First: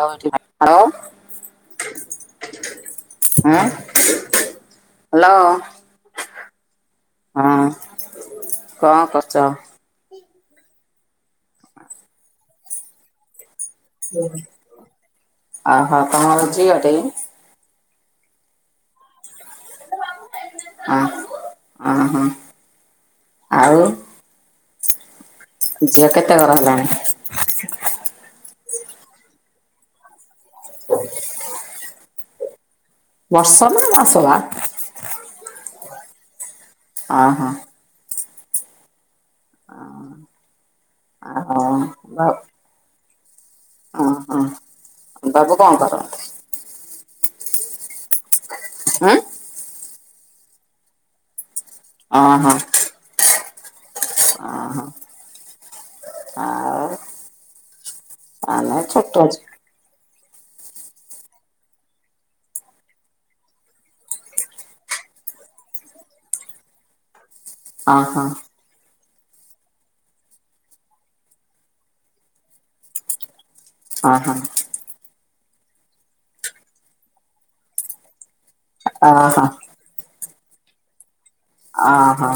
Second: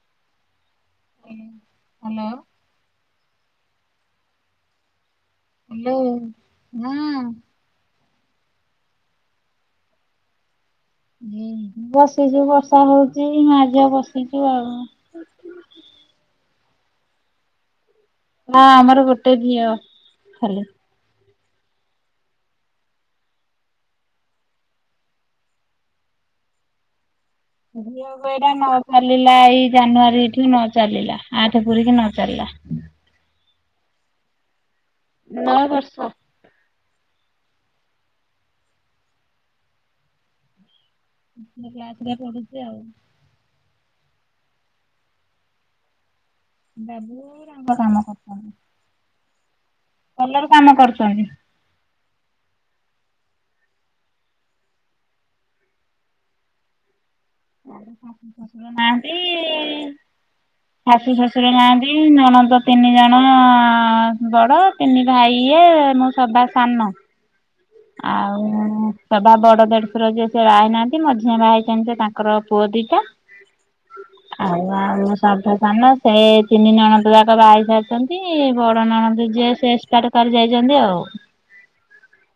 ଆଉ ଏଠି ହାଲୋ। ଏ ହାଲୋ। ହଁ ହାଲୋ। ହାଲୋ ହଁ। କଅଁ କର୍ଚ? ହୁଁ ବସିିଚି ବର୍ଷା ହଉଚି ମା ଝିଅ ବସି ଆ ହା ତମର ଝିଅଟେ କି? ନା ଆମର ଗୋଟେ ଝିଅ ଖାଲି। ଆ୍ ଆଁ ହଁ। ଆଉ। ଝିଅ କେତେ ଗର ହେଲାଣି? ଝିଅକୁ ଏଇଟା ନ ଚାଲିଲା ଏଇ ଜାନୁଆରୀ ଠୁ ନ ଚାଲିଲା ଆ ଠ ପୁରିକି ନ ଚାଲିଲା। ବର୍ଷ ନା ମାସ ବା? ନଅ ବର୍ଷ। ଅ -ହଁ। ଆ ହୁଁ କ୍ଲାସରେ ନ ପଢୁଛି ଆଉ ଓ ହୋ ବାବୁ କଣ କରନ୍ତି? ବାବୁ ରଙ୍ଗ କାମ କରୁଚନ୍ତି। ଉଁ-। କଲର୍ କାମ କରୁଚନ୍ତି। ଅ ହୋ। ଅ ହୋ ଆଉ ଆଉ ଶାଶୁ ଶଶୁର ଆମେ ଛୋଟ ଅଛୁ ନାହାନ୍ତି। ଶାଶୁ ଶଶୁର ନାହାନ୍ତି ନଣନ୍ଦ ତିନି ଜଣ ବଡ। ତିନି ଭାଇ ଇଏ ମୁଁ ସବା ସାନ ଓହୋ ଆଉ ସଭା ବଡ ଦେଢୁସୁର ଯିଏ ସେ ବା ହେଇନାହାନ୍ତି ମଝିଆ ବା ହେଇଚନ୍ତି ତାଙ୍କର ପୁଅ ଦିଟା ଅ ହ। ଆଉ -ଆଉ ମୁଁ ସଭା ସାନ ସେ ତିନି ନଣନ୍ଦ ଯାକ ବା ହେଇସା ସନ୍ତି ବଡ ନଣନ୍ଦ ଓହୋ ଯିଏ ସେ ଏକ୍ସପାଟ କରି ଯାଇଚନ୍ତି ଆଉ। ଅ ହ।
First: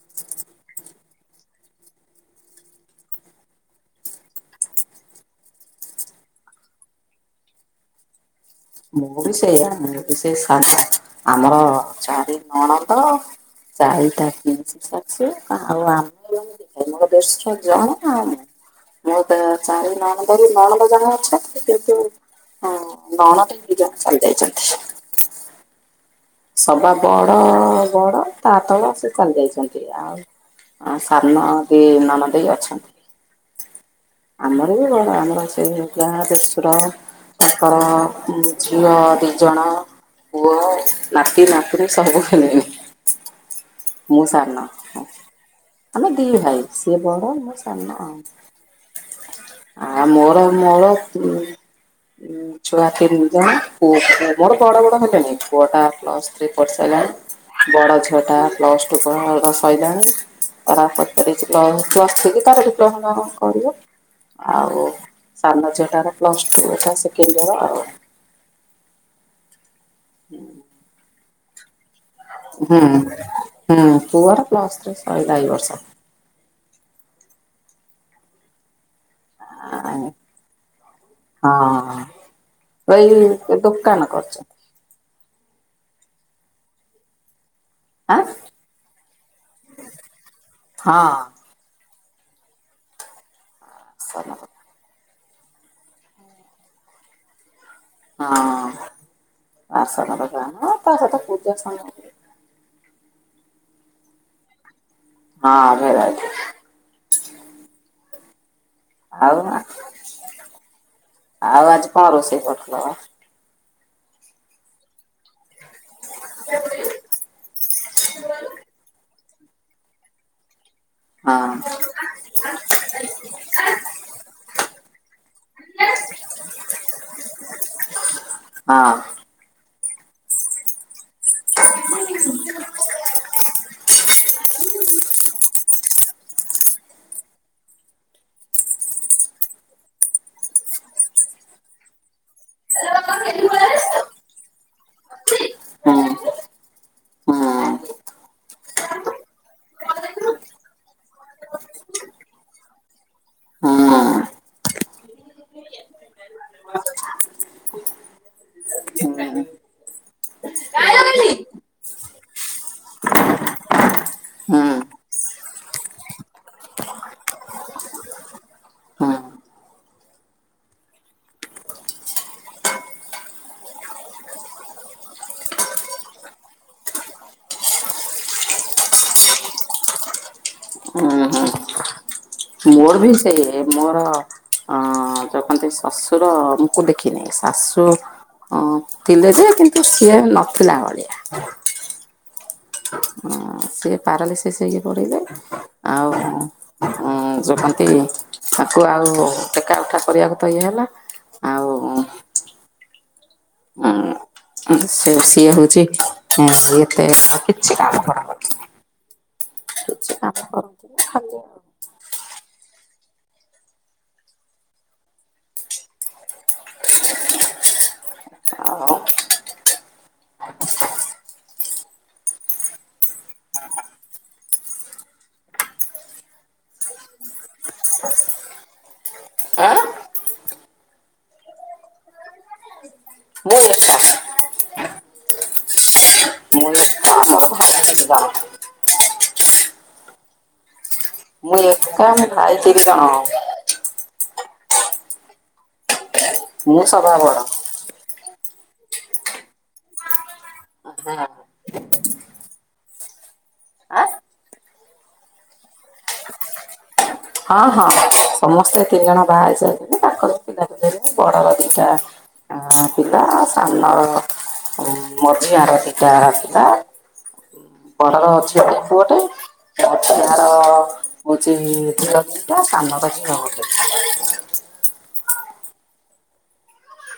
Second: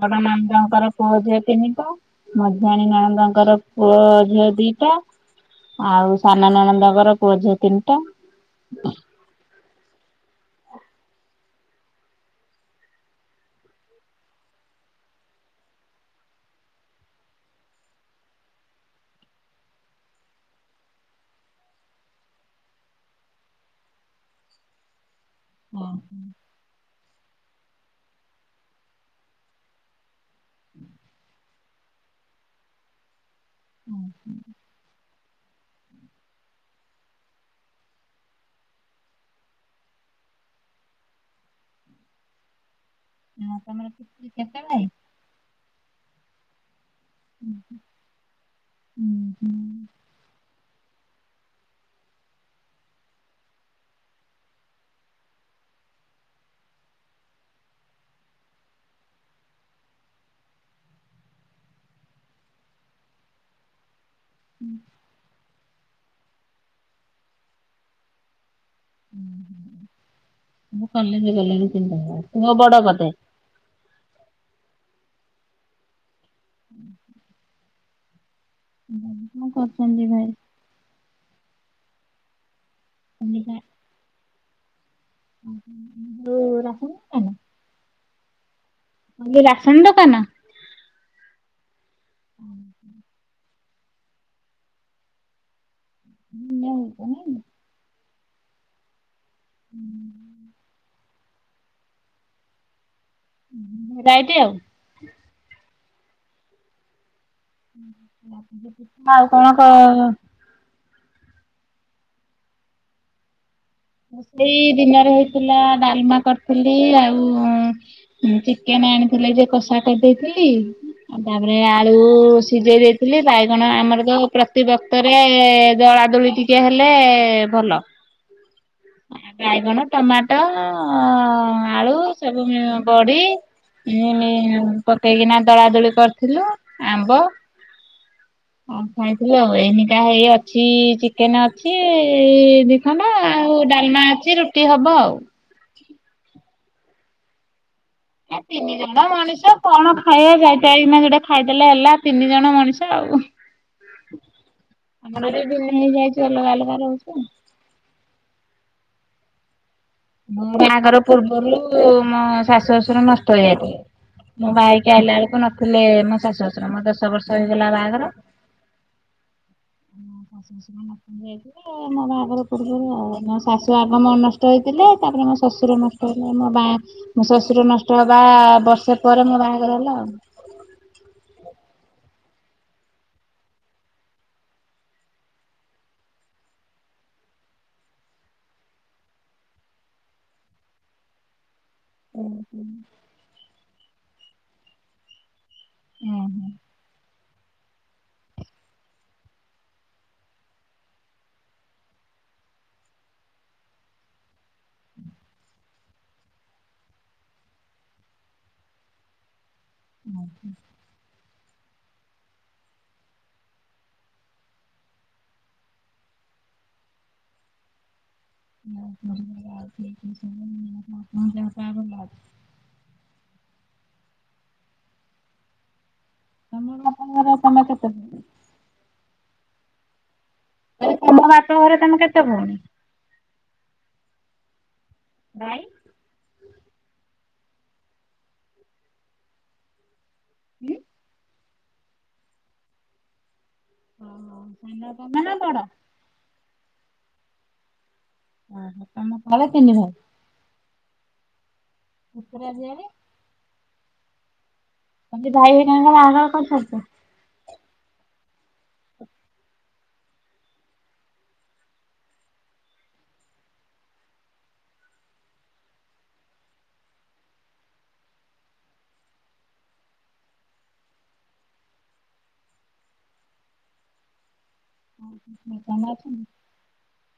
ବଡ ମା ଙ୍କର ପୁଅ ଝିଅ ତିନି ଟା। ମଝିଆଣୀ ନଣନ୍ଦଙ୍କର ପୁଅ ଝିଅ ଦିଟା। ଆଉ ସାନ ନଣନ୍ଦଙ୍କର ପୁଅ ଝିଅ ତିନ୍ ଟା। ମୁଁ ବି ସେଇଆ ମୁଁ ବି ସେଇ ସାନ ଆମର ଚାରି ନଣନ୍ଦ ଚାରିଟା ପିଇଶି ଶାଶୁ ଆଉ ଆମେ ଆମର ଦେଡ୍ ଶୁର ଜଣେ ଆଉ। ମୁଁ ତ ଚାରି ନଣନ୍ଦରୁ ନଣନ୍ଦ ଜଣେ ଅଛନ୍ତି କିନ୍ତୁ ନଣଦେ ଦି ଜଣ ଚାଲି ଯାଇଚନ୍ତି। ଓ ହ। ସଭା ବଡ- ବଡ ତା ତଳ ସେ ଚାଲି ଯାଇଚନ୍ତି ଆଉ ଅ- ସାନ ଦି ନଣଦେଇ ଅଛନ୍ତି। ଆମର ବି ବଡ ଆମର ସେ ଜା ଦେଢ଼ ସୁର ତାଙ୍କର ଝିଅ ଦିଜଣ। ପୁଅ ନାତି ନାତୁଣୀ ସବୁ ହେଲେଣି। ଆଉ ତମର ମୁଁ କେତେ ସାନ ଭାଇ? ଆମେ ଦି ଭାଇ ସିଏ ବଡ ମୁଁ ସାନ ଆଉ। ହୁଁ ହୁଁ। ଆ ମୋର- ମୋର ଉଁ- ଉଁ। ଛୁଆ ତିନି ଜଣ ପୁ- ମୋର ବଡ ବଡ ହେଲେଣି ପୁଅ ଟା ପ୍ଲସ ଥ୍ରୀ ପଢ଼ି ସାରିଲାଣି ବଡ ଝିଅ ଟା ପ୍ଲସ୍ ଟୁ ପଢ଼ା ସଇଲାଣି। ତାର ପଚାରିକି ତାର ପ୍ଲସ୍ ଥ୍ରୀ କି ତାର ଡିପ୍ଲୋମା ଫିପ୍ଲୋମା କଣ କରିବ। ଆଉ ସାନ ଝିଅଟାର ପ୍ଲସ ଟୁ ଏଟା ସେକେଣ୍ଡୟିର ଆଉ। ହୁଁ। ସବୁ କଲେଜେ ଗଲେଣି ତିନି ଟା ଯାକ। ପୁଅ ବଡ ହୁଁ- ବୋଧେ? ହୁଁ ପୁଅର ପ୍ଲସ୍ ଥ୍ରୀ ସଇଲା ଏଇ ବର୍ଷ। କଣ୍ କରୁଚନ୍ତି ଭାଇ? ହଁ ଏଇ ଦୋକାନ କରିଚନ୍ତି। [inaudible] ଯଉ ରାସନ ଦୋକାନ? ଆଁ। କହିଲି ରାସନ୍ ଦୋକାନ? ହଁ। ଅ ହଁ। [unintelligible] [unintelligible] ହଁ ଆସନ ପାଖେ ଆଣ ତା ସହିତ ପୂଜା ସାମ ଉଁ ଭେରାଇଟି ଆଉ? ହଁ ଭେରାଇଟି। [unintelligible] ଆଉ କଣ କଅ ଆଉ ଆଜି କଣ ରୋଷେଇ କରିଥିଲ ବା? ରୋଷେଇ ଦିନରେ ହୋଇଥିଲା ଡ଼ାଲମା କରିଥିଲି ଆଉ ଚିକେନ ଆଣି ଥିଲେ ଯେ କଷା କରିଦେଇଥିଲି ଆଉ ହଁ ତାପରେ ଆ ଆଳୁ ସିଜେଇ ଦେଇଥିଲି ବାଇଗଣ ଆମର ତ ପ୍ରତିିବକ୍ତରେ ଦଳା ଦୁଳି ଟି ଟିକେ ହେଲେ ଭଲ। ହଁ। ବାଇଗଣ ଟମାଟ ଆଳୁ ସବୁ ବଡି ଇମି ପକେଇକିନା ଦଳାଦୁଳି କ ଥିଲୁ ଆମ୍ବ [inaudible] ଆଉ ଖାଇଥିଲୁ ଆଉ ଏଇନିକା ହେଇ ଅଛି ଚିକେନ ଅଛି ଦି ଖଣ୍ଡ ଆ ଆଉ ଡାଲମା ଅଛି ରୁଟି ହବ ଆଉ। ହଁ। ଆ ତିନି ଜଣ ମଣିଷ କଣ ହୁଁ। ଖାଇବା ଯାଇତାଇ କିନା ଯୋଡେ ଖାଇଦେଲେ ହେଲା ତିନି ଜଣ ମଣିଷ ଆଉ। ହଁ। ଆମର ଏଠି ଭିନେ ହେଇ ଯାଇଚୁ ଅଲଗା ଅଲଗା ରହୁଛୁ ଆଉ। ମୋ ବାହାଘର ହୁଁ। ପୂର୍ବରୁ ମୋ ଶାଶୁ ଶଶୁର ନଷ୍ଟ ହେଇଯାଇ ଥିଲେ। ମୁଁ ବାହା ହୁଁ ହେଇକି ଆଇଲା ବେଳକୁ ନଥିଲେ ମୋ ଶାଶୁ ଶଶୁର ମୋ ଦଶ ବର୍ଷ ହେଇଗଲା ବାହାଘର। ହଁ। ମୋ ଶାଶୁ ଶଶୁର ନ ଥିଲେ। ଯାଇଥିଲେ ମୋ ବାହାଘର ପୂର୍ବରୁ ଆଉ ମୋ ଶାଶୁ ଆଗ ମ ନଷ୍ଟ ହେଇଥିଲେ। ତାପରେ ମୋ ଶଶୁର ନଷ୍ଟ ହେଲେ ମୋ ବା ମୋ ଶଶୁର ନଷ୍ଟ ହେବା ବର୍ଷେ ପରେ ମୋ ବାହାଘର ହେଲା ଆଉ। ହୁଁ ହୁଁ। ମୋର ବି ସେଇଏ ମୋର ଅ ଯୋଉ କନ୍ତି ଶ୍ୱଶୁର ଙ୍କୁ ଦେଖିନି ଶାଶୁ ‌ ହଁ ଥିଲେ ଯେ କିନ୍ତୁ ସିଏ ନଥିଲା ଭଳିଆ। ଓ ହୋ। ଅଁ ସିଏ ପାରା ଲିସିସି ହେଇକି ପଡ଼ିଲେ ତ। ଉଁ ହୁଁ। ଉଁ ଯଉ କନ୍ତି ତାକୁ ଆଉ ଟେକା ଉଠା କରିବାକୁ ତ ଇଏ ହେଲା। ଆଉ [unintelligible] ସେ ସିଏ ହଉଛି ଏତେ ଆଉ କିଛି କାମ କର ହୁଁ। କରନ୍ତିନି ଖାଲି ଆଉ। [unintelligible] ଆଉ ମତେ ଆଗ ମ ତମ ବାପା ଙ୍କର ତମେ କେତେ ଭଉଣୀ? ଆଁ ଏ ତମ ବାପ ଘରେ ତମେ କେତେ ଭଉଣୀ? ମୁଁ ଏକା। ଭାଇ? ମୁଁ ଏକା ମୋ ଭାଇ ଅଛନ୍ତି ଦି ଜଣ। ଉଁ। କେ ଆମେ ଭାଇ ତିରି ଜଣ। ଓ ସାନ ନା ବଡ। ମୁଁ ସଭା ବଡ। ଓ ହ ତମ ତଳେ ତିନି ଭାଇ। [unintelligible] ତମେ ସେ ଭାଇହରୀଙ୍କର ବାହାଘର କରି ସାରିଛ। ହଁ ହଁ ସମସ୍ତେ ତିନି ଜଣ ବାହା ହେଇ ସାରିଥିଲେ ତାଙ୍କର ପିଲା ପିଲି ହେଲେଣି ବଡର ଦିଟା ଆ ପିଲା ସାନର ଓ ମୋଝିଆର ଦିଟା ପିଲା। ବଡ଼ର ଝିଅଟେ ପୁଅଟେ ମଝିଆ ର ହଉଚି ଝିଅ ଦିଟା ସାନର ଝିଅ ଗୋଟେ। [unintelligible]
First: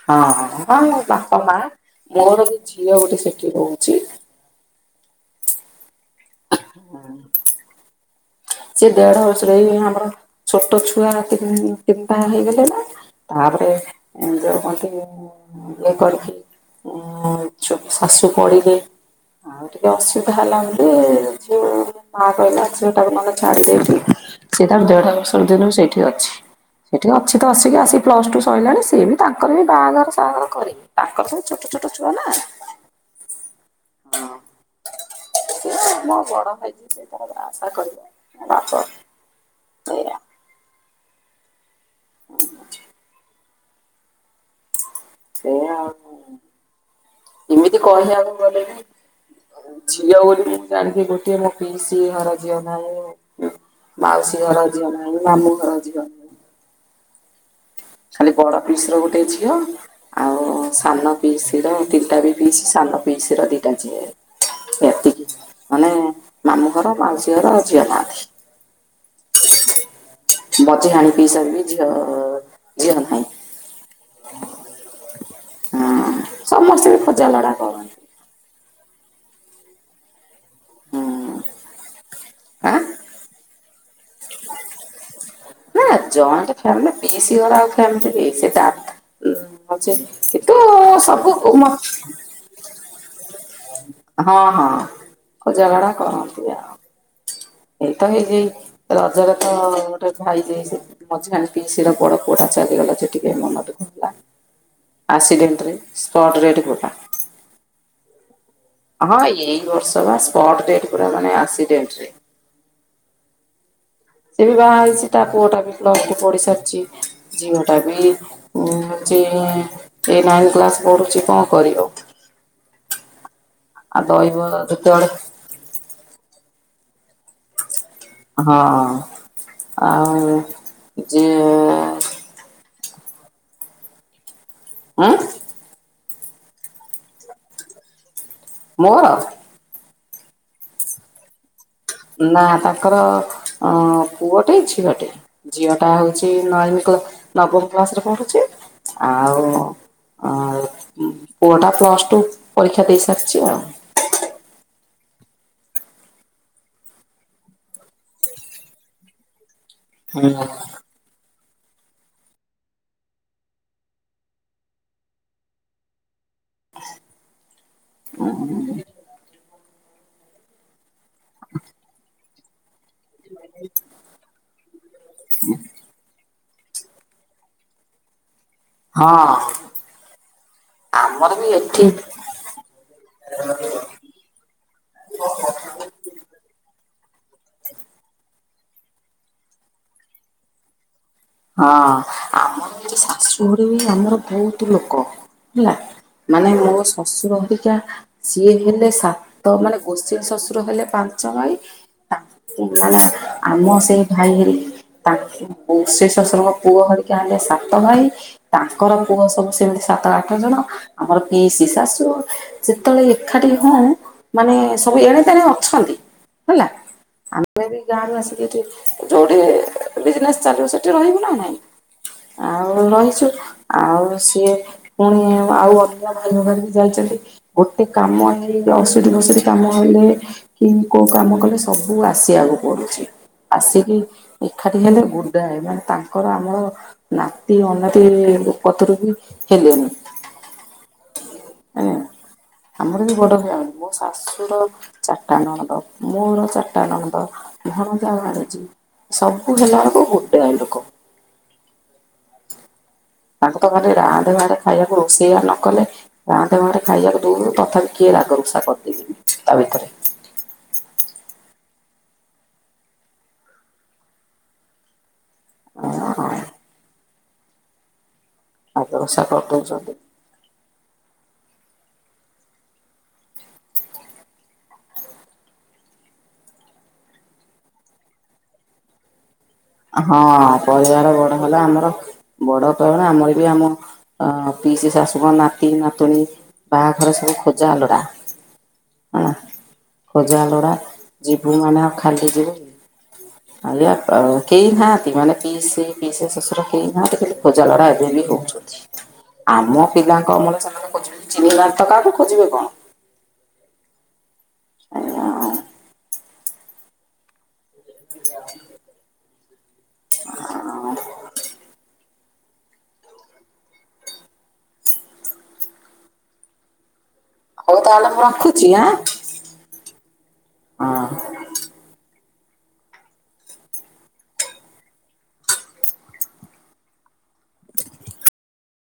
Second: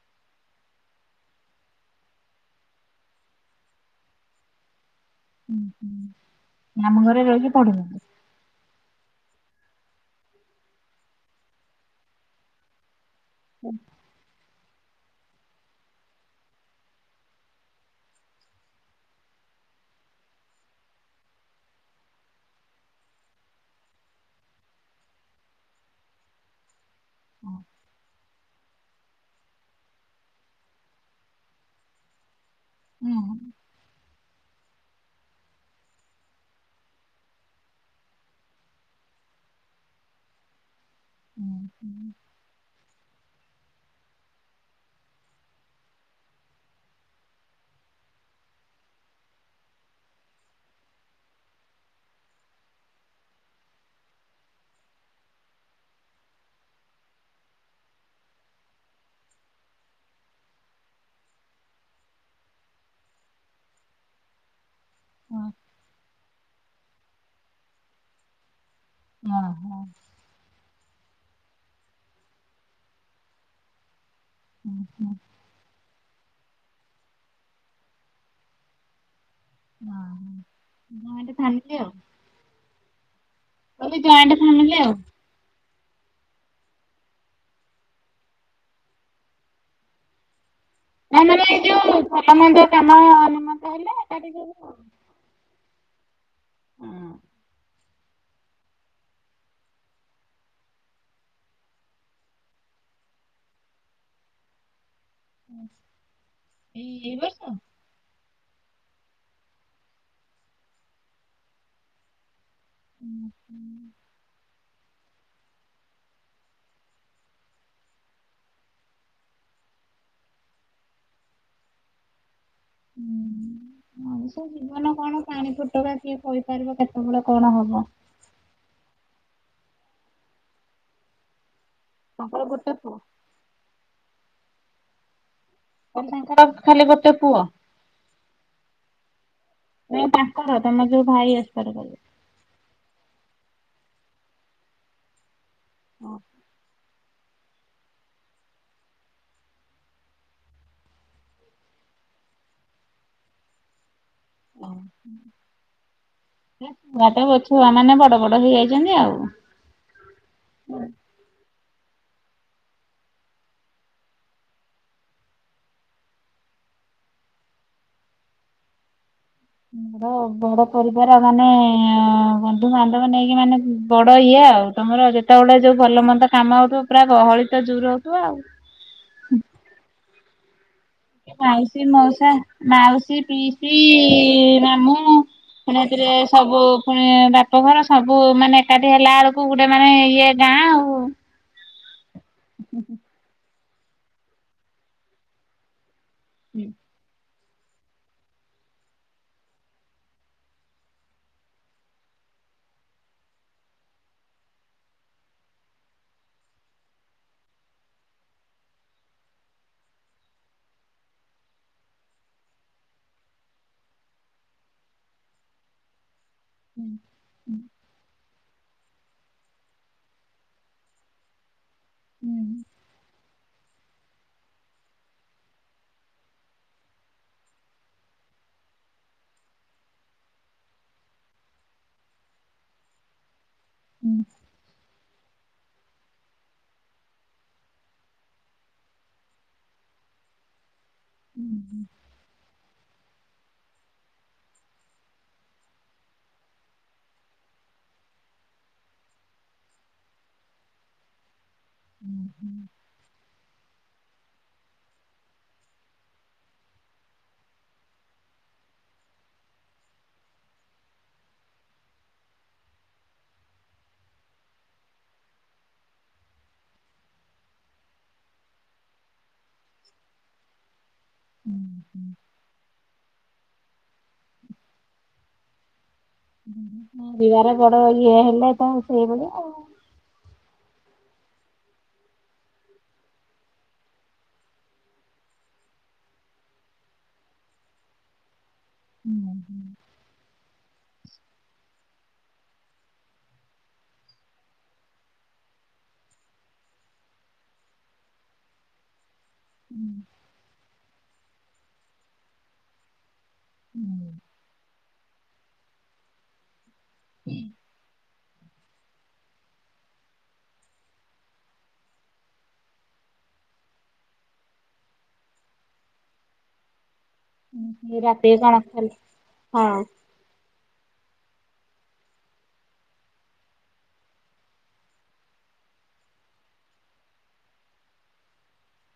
ହଁ ହଁ ମୋ ବାପା ମା ମୋର ବି ଝିଅ ଗୋଟେ ସେଠି ରହୁଛି। ହଁ ହଁ ମାମୁଁ ଘରେ ରହିକି ପଡୁଚନ୍ତି। ସେ ଦେଢ ବର୍ଷର ଏଇ ଆମର ଛୋଟ ଛୁଆ ତିନ୍ ତିନିଟା ହେଇଗଲେ ନା ତାପରେ ଯୋଉ କଣ ତି ଇଏ କରିକି ଉ ଛୋ ଶାଶୁ ପଡିଲେ ଆଉ ଟିକେ ଅସୁବିଧା ହେଲା ବୋଲି ଯଉ ମା କହିଲା ଝିଅ ଟାକୁ ନହେଲେ ଛାଡ଼ିଦେ ଏଇଠି ସିଏ ତାର ଦେଢ ବର୍ଷ ଦିନରୁ ସେଇଠି ଅଛି। ସେଠି ଅଛି ତ ହୁଁ ଆସିକି ଆସିକି ପ୍ଲସ ଟୁ ସଇଲାଣି ସିଏ ବି ତାଙ୍କର ବି ବାହାଘର ସାହାଘର କରିବେ। ତାଙ୍କର ସବୁ ଛୋଟ ଛୋଟ ଛୁଆ ନା ହୁଁ। ହଁ ଏଇଆ ମୋ ବଡ ଭାଇ ଯିଏ ସେ ତାର ବା ଶା କରିବ ମୋ ବାପ ହୁଁ ହଁ। ହୁଁ। ସେଇଆ ଆଉ ଏମିତି କହିିବାକୁ ଗଲେ ବି ଝିଅ ବୋଲି ମୁ ଜାଣିଛି ଗୋଟିଏ ମୋ ପିଇସୀ ଘର ଝିଅ ନାହିଁ। ମାଉସୀ ଘର ଝିଅ ନାହିଁ ମାମୁଁ ଘର ଝିଅ ନାହିଁ। ଖାଲି ବଡ ପିଇସି ର ଗୋଟେ ଝିଅ। ଆଉ ସାନ ପିସିର ତିନିଟା ବି ପିସ୍ ସାନ ପିସିର ଦିଇଟା ଝିଅ। ଏତିକି ମାନେ ମାମୁଁ ଘର ମାଉଁସୀ ଘର ଝିଅ ନାହାଁନ୍ତି। ଓହ। ବାକି ସାନ ପିଇସାର ବି ଝିଅ ଝିଅ ନାହିଁ। ହଁ। ହୁଁ ହୁଁ। ହଁ ସମସ୍ତେ ବି ଖୋଜା ଲୋଡା କରନ୍ତି। ହଁ। ଜଏଣ୍ଟ ହୁଁ ଫେମିଲି ଆଉ ମୁଁ ଆଁ କହିଲି ଜଏଣ୍ଟ ଫେମିଲି ଆଉ। ଆ ଜଏଣ୍ଟ ଫ୍ୟାମିଲ ଆଉ ପିଉସୀ ଘର ଫ୍ୟାମିଲି କି ସେଟା। ହଁଛ କିନ୍ତୁ ନା ସବୁ ମାନେ ଉ ଏଇ ମ [unintelligible] ଏକାଠି ହଁ ସବୁ ହଁ ଆଉ। ଖୋଜାଲୋଡା କରନ୍ତି ଆଉ। ହଁ ଏଇତ ହେଇ ଯେଇ ରଜରେ ତ ଗୋଟେ ଭାଇ ଯେ ସେ ମଝିଆ ପିଉସୀ ର ବଡ ପୁଅ ଟା ଚାଲିଗଲା ସେ ଟିକେ ମନ ଦୁଃଖ ହେଲା। ଆକ୍ସିଡେଣ୍ଟ୍ରରେ ସ୍ପଟ୍ ଡେଡ୍ କଲା। ଏଇ ଏଇ ବର୍ଷ? ହଁ ଏଇ ବର୍ଷ ବା ସ୍ପଟ୍ ଡେଡ୍ ପୁରା ମାନେ ଏସିଡେଣ୍ଟରେ। ହୁଁ ହୁ। ସେ ବି ବାହା ହେଇଛି ତା ପୁଅ ଟା ବି ପ୍ଲସ ଟୁ ପଢି ସାରିଛି ଝିଅ ଟା ବି ଉଁ ହୋଉଚି ଏ ନାଇନ୍ କ୍ଲାସ୍ ପଢୁଛି କଣ କରିବ। ହୁଁ। ଆଉ ଦୋଇବ କେତେବେଳେ? କେତବେଳେ କିଏ କହିପାରିବ କେତେବେଳେ କଣ ହବ। ହଁ ଆଉ-ଉ-ଉ-ଉ ଯିଏ-ଏ-ଏ ତାଙ୍କର ଗୋଟେ ପୁଅ। ଆଁ। [unintelligible] ଖାଲି ଗୋଟେ ପୁଅ। ମୋର? ନାଇ ତାଙ୍କର ତମର ଯୋଉ ଭାଇ ଏକ୍ସପାରି କଲେ। ନା ତାଙ୍କର-ଅ-ଅ-ଅ ଅ ପୁଅଟେ ଝିଅଟେ। ଝିଅ ଟା ହଉଛି ନାଇନ୍ କ ନବମ କ୍ଳାସ ରେ ପଢୁଛି ଆଉ-ଉ-ଉ-ଉ ଆ-ଆ-ଆ ଉ ପୁଅଟା ପ୍ଲସ୍ ଟୁ ପରୀକ୍ଷା ଦେଇସାରିଛି ଆଉ। [unintelligible] ଛୁଆ ମାନେ ବଡ ବଡ ହେଇଯାଇଛନ୍ତି ଆଉ। [unintelligible] [unintelligible] ର ବଡ ପରିବାର ମାନେ-ଏ-ଏ-ଏ ବନ୍ଧୁ ବାନ୍ଧବ ନେଇକି ମାନେ ବଡ ଇଏ ଆଉ ତମର ଯେତେବେଳେ ଯୋଉ ଭଲ ମନ୍ଦ କାମ ହଉଥିବ ପୁରା ଗହଳି ତ ଜୋର ହଉଥିବ ଆଉ। ହଁ। ଆମର ବି ମାଉସୀ, ଏଠି ମାଉସା, ମାଉସୀ, ପିଇସି-ଇ-ଇ-ଇ, ମାମୁଁ। ପୁଣି ଏଥିରେ ସବୁ ପୁଣି ବାପଘର ସବୁ ମାନେ ଏକାଠି ହେଲା ଆଳୁ କୋଉଁ ଗୋଟେ ମାନେ ଇଏ ଗାଁ ଆଉ। ହଁ ଆମ [unintelligible] ଶାଶୁ ଘରେ ବି ଆମର ବହୁତୁ ଲୋକ ହେଲା। ମାନେ ହୁଁ ମୋ ଶ୍ୱଶୁର ହେରିକା ସିଏ ହେଲେ ସାତ ମାନେ ଗୋସେଇ ଶୂଶୁର ହେଲେ ପାଞ୍ଚ ଭାଈ। ତାକୁ ମାନେ ଆମ ସେଇ ଭାଇ ହେରି ତାଙ୍କୁ ବ ସେ ଶ୍ୱଶୁରଙ୍କ ପୁଅ ହେରିକା ହେଲେ ସାତ ଭାଇ ତାଙ୍କର ପୁଅ ସବୁ ସେମିତି ସାତ ଆଠ ଜଣ। ଆମର ପିଇସିି ଶାଶୁ ଯେତେବେଳେ ଏକାଠି ହଉ ମାନେ ସବୁ ଏଣେ ତେଣେ ଅଛନ୍ତି। ହେଲା ଆମେ ବି ଗାଁରୁ ଆସିକି ଏଠି ଯୋଉଠି-ଇ-ଇ ବିଜନେସ ଚାଲିବ ସେ ଠି ରହିବୁନା ନା ନାଇଁ ହୁଁ ଆଉ ରହିଛୁ। ଆଉ ସିଏ ପୁଣି ଆଉ ଅଲଗା ଭାଇ ଭଗାରି ଯାଇଛନ୍ତି। ଗୋଟେ କାମ ହେଇ ଅଶଠି ବଷଠି କାମ ହେଲେ-ଏ-ଏ। କି କୋଉ କାମ କଲେ ସବୁ ଆସିବାକୁ ପଡୁଛି। ଆସିକି ହୁଁ ଏକାଠି ହେଲେ ଗୁ୍ଡାଏ ମାନେ ତାଙ୍କର ଆମର ନାତି ଅଣନାତି ପତରୁ ବି ହେଲେଣି। ହୁଁ ଆମର ବି ବଡ ଫ୍ୟାମିଲି ମୋ ଶାଶୁର ଚାରିଟା ନଣନ୍ଦ, ମୋର ଚାରିଟା ନଣନ୍ଦ, ଭଣଜା, ଭାଣିଜି। ସବୁ ହେଲା ବେଳକୁ ଗୋଟେ ହେ ହୁଁ ହୁଁ। ତାଙ୍କୁ ତ ଘରେ ରାନ୍ଧେ ବାଡେ ଖାଇବାକୁ ରୋଷେଇଆ ନ କଲେ ରାନ୍ଧେ ବାଡେ ଖାଇବାକୁ ଦଉ ଦଉ ତଥାପି କିଏ ରାଗ ରଷା କରିଦେଇଥିବେ ତା ଭିତରେ। ଓ ହ। ରାଗ ଋଷା କରିଦଉଛନ୍ତି। ହୁଁ ହୁଁ। ଯିବାର ବଡ ଇଏ ହେଲେ ତ ସେଇଭଳିଆ ଆଉ। ହଁ ପରିବାର ବଡ ହେଲା ଆମର ବଡ କହିବ ମାନେ ଆମର ବି ଆମ ଅ-ଅ ପିଇସି ଶାଶୁଙ୍କ ନାତି ନାତୁଣୀ ବାହାଘରେ ସବୁ ଖୋଜା ଲୋଡ଼ା। ହୁଁ ଆ ଖୋଜା ଲୋଡା ଯିବୁ ମାନେ ଆଉ ଖାଲି ଯିବୁ [unintelligible] କେହି ନାହାନ୍ତି ମାନେ ପିଇ ସେ ପିଇସ ଶ୍ୱଶୁର କେହି ନାହାନ୍ତି କିନ୍ତୁ ଖୋଜା ଲଡା ଏବେ ବି ହଉଛନ୍ତି। ଆମ ପିଲାଙ୍କ ଅମଳ ସେମାନେେ ଖୋଜିବେ ଚିହ୍ନି ନାହାନ୍ତି ତ କାହାକୁ ଖୋଜିବେ କଣ? ଏଇ ୟା ଆଉ। [unintelligible] ହଉ ହୁଁ। ତାହେଲେ ମୁଁ ରାତିରେ କଣ ରଖୁଛି ଖାଇଲେ? ଆଁ? ହଁ